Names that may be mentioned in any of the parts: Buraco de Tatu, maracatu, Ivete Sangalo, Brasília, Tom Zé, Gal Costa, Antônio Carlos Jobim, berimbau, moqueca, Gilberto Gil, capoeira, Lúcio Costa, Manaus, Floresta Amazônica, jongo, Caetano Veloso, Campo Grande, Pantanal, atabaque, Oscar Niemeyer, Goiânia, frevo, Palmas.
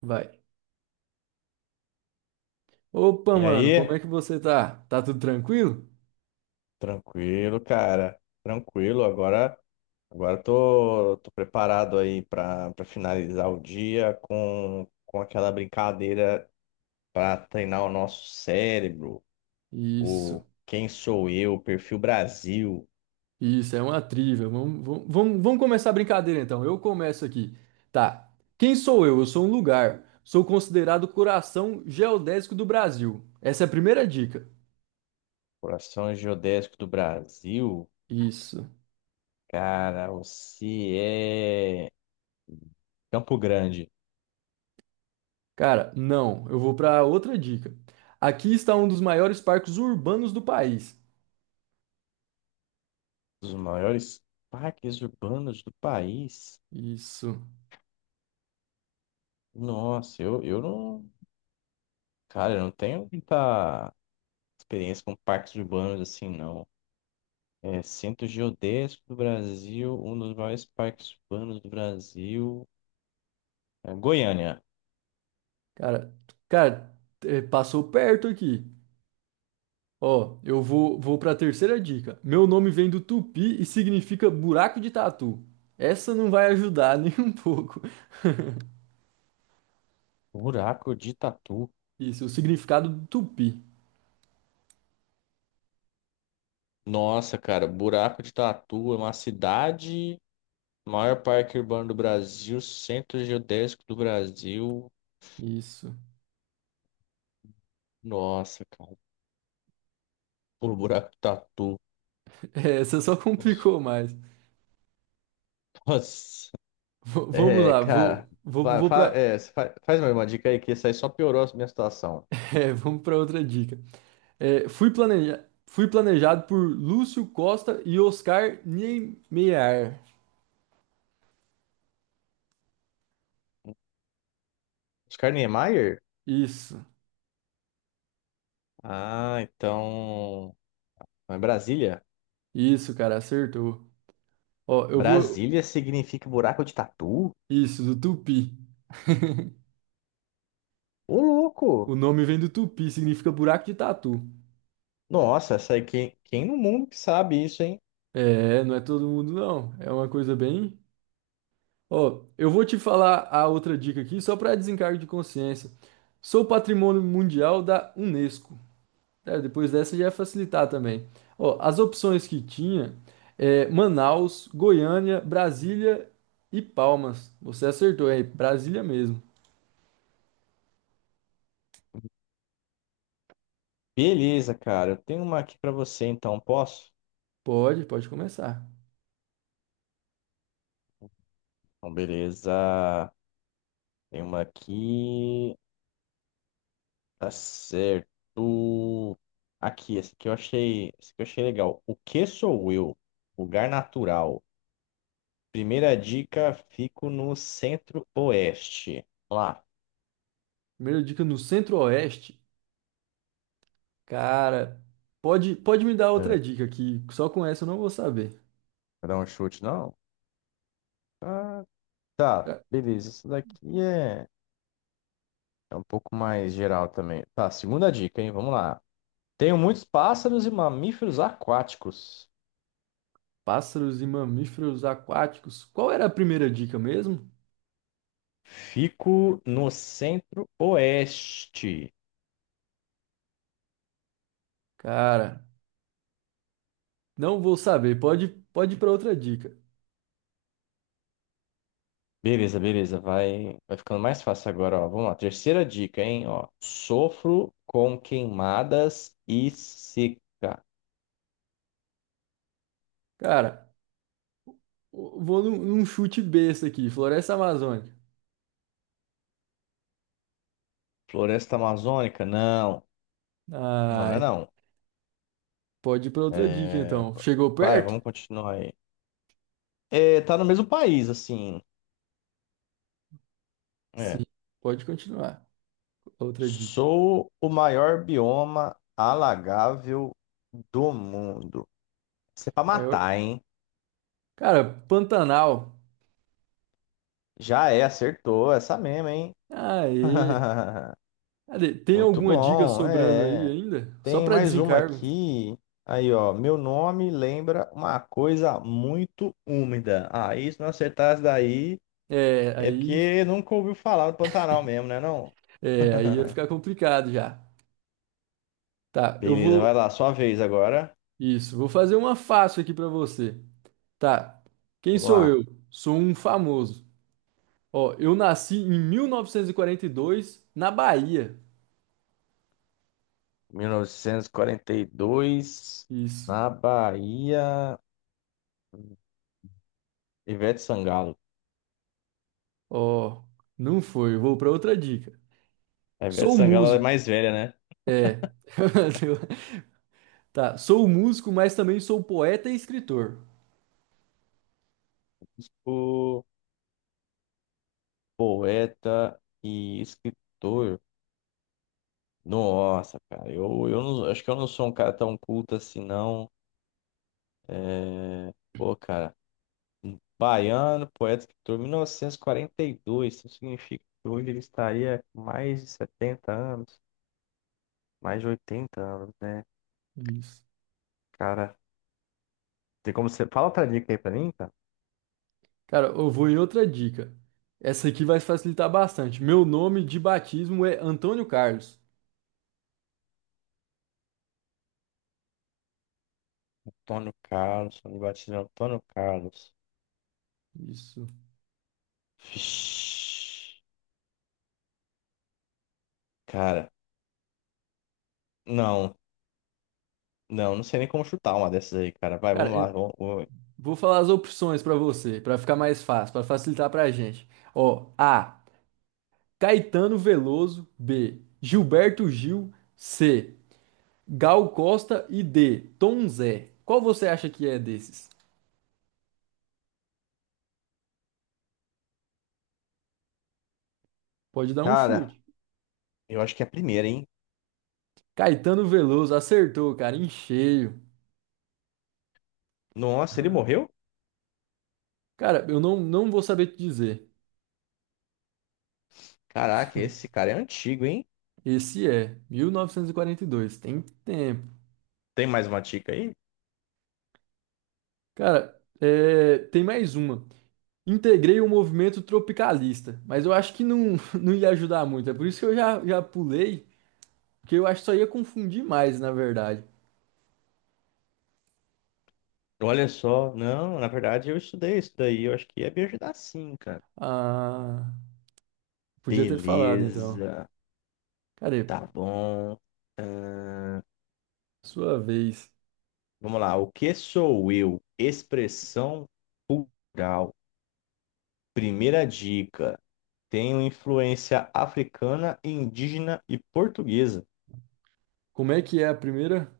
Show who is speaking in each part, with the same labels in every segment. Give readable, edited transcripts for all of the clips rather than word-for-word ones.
Speaker 1: Vai. Opa,
Speaker 2: E
Speaker 1: mano, como
Speaker 2: aí?
Speaker 1: é que você tá? Tá tudo tranquilo?
Speaker 2: Tranquilo, cara. Tranquilo. Agora, agora tô preparado aí para finalizar o dia com aquela brincadeira para treinar o nosso cérebro, o
Speaker 1: Isso,
Speaker 2: Quem Sou Eu, Perfil Brasil,
Speaker 1: isso, é uma trivia. Vamos começar a brincadeira então. Eu começo aqui. Tá. Quem sou eu? Eu sou um lugar. Sou considerado o coração geodésico do Brasil. Essa é a primeira dica.
Speaker 2: Coração Geodésico do Brasil.
Speaker 1: Isso.
Speaker 2: Cara, você é Campo Grande,
Speaker 1: Cara, não. Eu vou pra outra dica. Aqui está um dos maiores parques urbanos do país.
Speaker 2: dos maiores parques urbanos do país.
Speaker 1: Isso.
Speaker 2: Nossa, eu não, cara, eu não tenho muita experiência com parques urbanos assim, não. É, Centro Geodésico do Brasil, um dos maiores parques urbanos do Brasil. É, Goiânia.
Speaker 1: Cara, cara, passou perto aqui. Ó, eu vou para a terceira dica. Meu nome vem do tupi e significa buraco de tatu. Essa não vai ajudar nem um pouco.
Speaker 2: Buraco de Tatu.
Speaker 1: Isso, o significado do tupi.
Speaker 2: Nossa, cara, Buraco de Tatu é uma cidade, maior parque urbano do Brasil, Centro Geodésico do Brasil.
Speaker 1: Isso.
Speaker 2: Nossa, cara, por Buraco de Tatu.
Speaker 1: É, essa só complicou mais.
Speaker 2: Nossa.
Speaker 1: V- vamos
Speaker 2: É,
Speaker 1: lá,
Speaker 2: cara,
Speaker 1: vou, vou, vou para
Speaker 2: faz mais uma dica aí que isso aí só piorou a minha situação.
Speaker 1: é, vamos para outra dica. É, fui planejado por Lúcio Costa e Oscar Niemeyer.
Speaker 2: Oscar Niemeyer?
Speaker 1: Isso,
Speaker 2: Ah, então. Mas Brasília?
Speaker 1: isso, cara, acertou. Ó, eu vou.
Speaker 2: Brasília significa buraco de tatu?
Speaker 1: Isso, do tupi.
Speaker 2: Ô, louco!
Speaker 1: O nome vem do tupi, significa buraco de tatu.
Speaker 2: Nossa, essa aí, quem no mundo que sabe isso, hein?
Speaker 1: É, não é todo mundo não. É uma coisa bem. Ó, eu vou te falar a outra dica aqui, só para desencargo de consciência. Sou patrimônio mundial da Unesco. É, depois dessa já ia facilitar também. Ó, as opções que tinha é Manaus, Goiânia, Brasília e Palmas. Você acertou aí, Brasília mesmo.
Speaker 2: Beleza, cara. Eu tenho uma aqui pra você, então, posso?
Speaker 1: Pode começar.
Speaker 2: Então, beleza. Tem uma aqui. Tá certo. Aqui, essa aqui eu achei legal. O que sou eu? Lugar natural. Primeira dica, fico no centro-oeste. Vamos lá.
Speaker 1: Primeira dica no Centro-Oeste. Cara, pode me dar
Speaker 2: É,
Speaker 1: outra dica que só com essa eu não vou saber.
Speaker 2: vai dar um chute, não? Ah, tá,
Speaker 1: Ca-
Speaker 2: beleza. Isso daqui é, é um pouco mais geral também. Tá, segunda dica, hein? Vamos lá. Tenho muitos pássaros e mamíferos aquáticos.
Speaker 1: Pássaros e mamíferos aquáticos. Qual era a primeira dica mesmo?
Speaker 2: Fico no centro-oeste.
Speaker 1: Cara, não vou saber. Pode ir para outra dica.
Speaker 2: Beleza, beleza. Vai ficando mais fácil agora, ó. Vamos lá. Terceira dica, hein? Ó, sofro com queimadas e seca.
Speaker 1: Cara, num chute besta aqui, Floresta Amazônica.
Speaker 2: Floresta amazônica? Não. Não, não é
Speaker 1: Ai,
Speaker 2: não.
Speaker 1: pode ir para outra dica
Speaker 2: É,
Speaker 1: então. Chegou
Speaker 2: vai,
Speaker 1: perto?
Speaker 2: vamos continuar aí. É, tá no mesmo país, assim. É,
Speaker 1: Sim, pode continuar. Outra dica.
Speaker 2: sou o maior bioma alagável do mundo. Isso é pra
Speaker 1: Maior...
Speaker 2: matar, hein?
Speaker 1: Cara, Pantanal.
Speaker 2: Já é, acertou. Essa mesmo, hein?
Speaker 1: Aê. Cadê? Tem
Speaker 2: Muito
Speaker 1: alguma dica
Speaker 2: bom,
Speaker 1: sobrando aí
Speaker 2: é.
Speaker 1: ainda? Só
Speaker 2: Tem
Speaker 1: para
Speaker 2: mais uma
Speaker 1: desencargo.
Speaker 2: aqui. Aí, ó. Meu nome lembra uma coisa muito úmida. Aí, se não acertar daí,
Speaker 1: É,
Speaker 2: é
Speaker 1: aí,
Speaker 2: porque nunca ouviu falar do Pantanal mesmo, né, não?
Speaker 1: é, aí ia ficar complicado já. Tá, eu
Speaker 2: Beleza,
Speaker 1: vou.
Speaker 2: vai lá, sua vez agora.
Speaker 1: Isso, vou fazer uma fácil aqui pra você. Tá. Quem
Speaker 2: Vamos
Speaker 1: sou
Speaker 2: lá.
Speaker 1: eu? Sou um famoso. Ó, eu nasci em 1942 na Bahia.
Speaker 2: Mil novecentos e quarenta e dois
Speaker 1: Isso.
Speaker 2: na Bahia, Ivete Sangalo.
Speaker 1: Ó, não foi. Eu vou pra outra dica.
Speaker 2: A Ivete
Speaker 1: Sou
Speaker 2: Sangalo ela é
Speaker 1: músico.
Speaker 2: mais velha, né?
Speaker 1: É. Tá, sou músico, mas também sou poeta e escritor.
Speaker 2: Tipo, poeta e escritor. Nossa, cara, eu não, acho que eu não sou um cara tão culto assim, não. É... Pô, cara, um baiano, poeta, escritor, mil novecentos e quarenta e dois, isso significa que hoje ele estaria com mais de 70 anos, mais de 80 anos, né?
Speaker 1: Isso.
Speaker 2: Cara, tem como você... Fala outra dica aí pra mim, cara.
Speaker 1: Cara, eu vou em outra dica. Essa aqui vai facilitar bastante. Meu nome de batismo é Antônio Carlos.
Speaker 2: Antônio Carlos, Antônio Batista, Antônio Carlos.
Speaker 1: Isso.
Speaker 2: Vixe, cara, não, não, não sei nem como chutar uma dessas aí, cara. Vai, vamos
Speaker 1: Cara, eu
Speaker 2: lá.
Speaker 1: vou falar as opções pra você, pra ficar mais fácil, pra facilitar pra gente. Ó, A. Caetano Veloso. B. Gilberto Gil. C. Gal Costa e D. Tom Zé. Qual você acha que é desses? Pode dar um
Speaker 2: Cara,
Speaker 1: chute.
Speaker 2: eu acho que é a primeira, hein?
Speaker 1: Caetano Veloso acertou, cara, em cheio.
Speaker 2: Nossa, ele morreu?
Speaker 1: Cara, eu não, não vou saber te dizer.
Speaker 2: Caraca, esse cara é antigo, hein?
Speaker 1: Esse é 1942, tem tempo.
Speaker 2: Tem mais uma dica aí?
Speaker 1: Cara, é, tem mais uma. Integrei o movimento tropicalista, mas eu acho que não, não ia ajudar muito. É por isso que eu já pulei, porque eu acho que só ia confundir mais, na verdade.
Speaker 2: Olha só, não, na verdade eu estudei isso daí, eu acho que ia me ajudar sim, cara.
Speaker 1: Ah, podia ter falado então.
Speaker 2: Beleza,
Speaker 1: Cara,
Speaker 2: tá bom. Ahn,
Speaker 1: sua vez.
Speaker 2: vamos lá, o que sou eu? Expressão plural. Primeira dica. Tenho influência africana, indígena e portuguesa.
Speaker 1: Como é que é a primeira?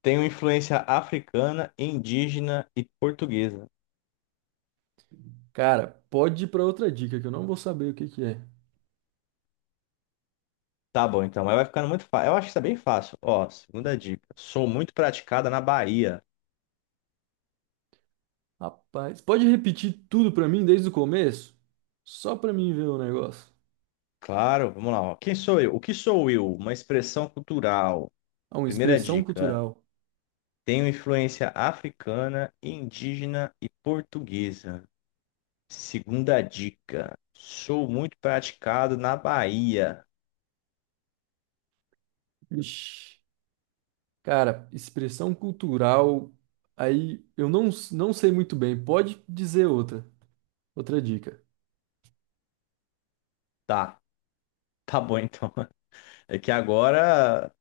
Speaker 2: Tenho influência africana, indígena e portuguesa.
Speaker 1: Cara, pode ir pra outra dica que eu não vou saber o que que é.
Speaker 2: Tá bom, então, mas vai ficando muito fácil. Eu acho que isso é bem fácil. Ó, segunda dica. Sou muito praticada na Bahia.
Speaker 1: Rapaz, pode repetir tudo pra mim desde o começo? Só pra mim ver o negócio.
Speaker 2: Claro, vamos lá. Ó. Quem sou eu? O que sou eu? Uma expressão cultural.
Speaker 1: Ah, uma
Speaker 2: Primeira
Speaker 1: expressão
Speaker 2: dica.
Speaker 1: cultural.
Speaker 2: Tenho influência africana, indígena e portuguesa. Segunda dica. Sou muito praticado na Bahia.
Speaker 1: Ixi, cara, expressão cultural. Aí eu não, s- não sei muito bem. Pode dizer outra. Outra dica.
Speaker 2: Tá, tá bom então. É que agora.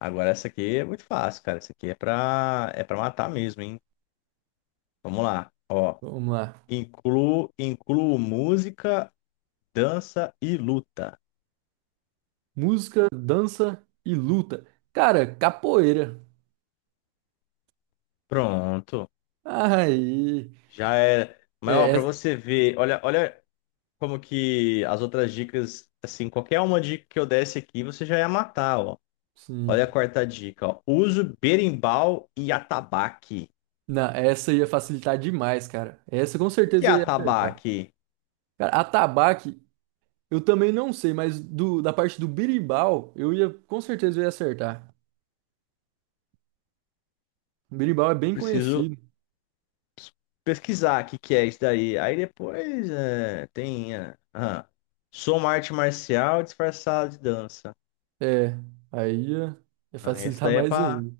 Speaker 2: Agora essa aqui é muito fácil, cara. Essa aqui é pra matar mesmo, hein? Vamos lá. Ó.
Speaker 1: Vamos lá.
Speaker 2: Incluo música, dança e luta.
Speaker 1: Música, dança e luta. Cara, capoeira.
Speaker 2: Pronto.
Speaker 1: Aí.
Speaker 2: Já era.
Speaker 1: É,
Speaker 2: Mas, ó, pra
Speaker 1: é-
Speaker 2: você ver, olha como que as outras dicas, assim, qualquer uma dica que eu desse aqui, você já ia matar, ó. Olha a
Speaker 1: sim.
Speaker 2: quarta dica, ó. Uso berimbau e atabaque.
Speaker 1: Não, essa ia facilitar demais, cara. Essa com
Speaker 2: O que é
Speaker 1: certeza eu ia acertar.
Speaker 2: atabaque?
Speaker 1: Cara, atabaque, eu também não sei, mas da parte do birimbau, eu ia, com certeza eu ia acertar. O birimbau é bem
Speaker 2: Preciso
Speaker 1: conhecido.
Speaker 2: pesquisar o que é isso daí. Aí depois é, tem. É, ah, sou uma arte marcial disfarçada de dança.
Speaker 1: É, aí é, é
Speaker 2: Ah, esse
Speaker 1: facilitar
Speaker 2: daí
Speaker 1: mais ainda.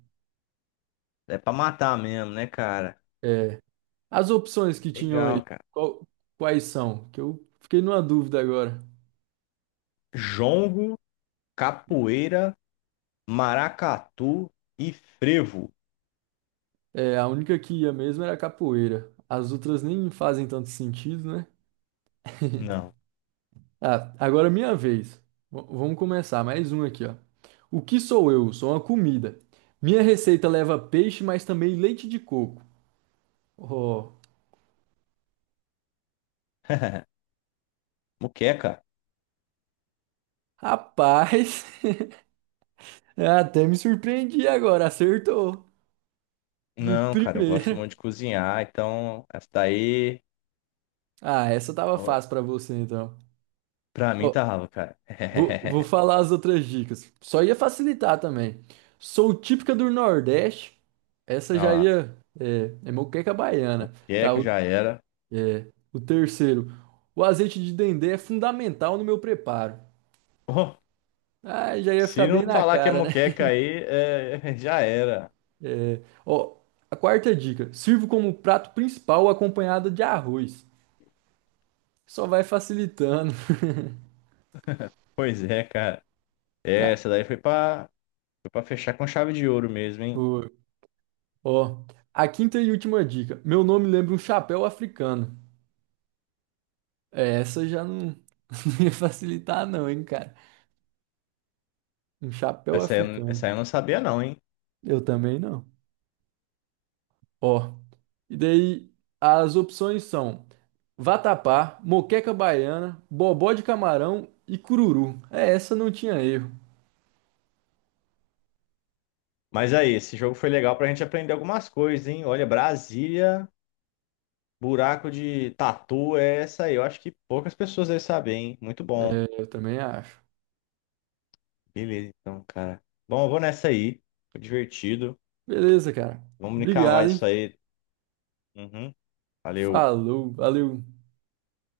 Speaker 2: é pra matar mesmo, né, cara?
Speaker 1: É, as opções que tinham aí,
Speaker 2: Legal, cara.
Speaker 1: qual- quais são? Que eu fiquei numa dúvida agora.
Speaker 2: Jongo, capoeira, maracatu e frevo.
Speaker 1: É, a única que ia mesmo era a capoeira. As outras nem fazem tanto sentido, né?
Speaker 2: Não.
Speaker 1: Ah, agora é minha vez. Vamos começar, mais um aqui, ó. O que sou eu? Sou uma comida. Minha receita leva peixe, mas também leite de coco. Oh,
Speaker 2: Moqueca?
Speaker 1: rapaz, até me surpreendi agora, acertou. De
Speaker 2: Não, cara, eu gosto muito
Speaker 1: primeira.
Speaker 2: de cozinhar, então essa daí,
Speaker 1: Ah, essa tava
Speaker 2: ó,
Speaker 1: fácil pra você então.
Speaker 2: pra mim,
Speaker 1: Ó,
Speaker 2: tava, cara.
Speaker 1: vou falar as outras dicas. Só ia facilitar também. Sou típica do Nordeste. Essa
Speaker 2: Olha
Speaker 1: já
Speaker 2: lá,
Speaker 1: ia. É moqueca baiana. Tá,
Speaker 2: moqueca já era.
Speaker 1: o terceiro. O azeite de dendê é fundamental no meu preparo. Ah, já ia
Speaker 2: Se
Speaker 1: ficar
Speaker 2: não
Speaker 1: bem na
Speaker 2: falar que é
Speaker 1: cara, né?
Speaker 2: moqueca aí, é, já era.
Speaker 1: É, ó, a quarta dica. Sirvo como prato principal acompanhado de arroz. Só vai facilitando.
Speaker 2: Pois é, cara. É,
Speaker 1: Tá.
Speaker 2: essa daí foi pra fechar com chave de ouro mesmo, hein?
Speaker 1: Ó, a quinta e última dica. Meu nome lembra um chapéu africano. É, Essa já não, não ia facilitar não, hein, cara. Um chapéu
Speaker 2: Essa aí, eu não,
Speaker 1: africano.
Speaker 2: essa aí eu não sabia não, hein?
Speaker 1: Eu também não. Ó, e daí as opções são vatapá, moqueca baiana, bobó de camarão e cururu. É, essa não tinha erro.
Speaker 2: Mas aí, esse jogo foi legal pra gente aprender algumas coisas, hein? Olha, Brasília, buraco de tatu, é essa aí. Eu acho que poucas pessoas devem saber, hein? Muito bom.
Speaker 1: É, eu também acho.
Speaker 2: Beleza, então, cara. Bom, eu vou nessa aí. Foi divertido.
Speaker 1: Beleza, cara.
Speaker 2: Vamos brincar
Speaker 1: Obrigado,
Speaker 2: mais isso
Speaker 1: hein?
Speaker 2: aí. Uhum. Valeu.
Speaker 1: Falou, valeu.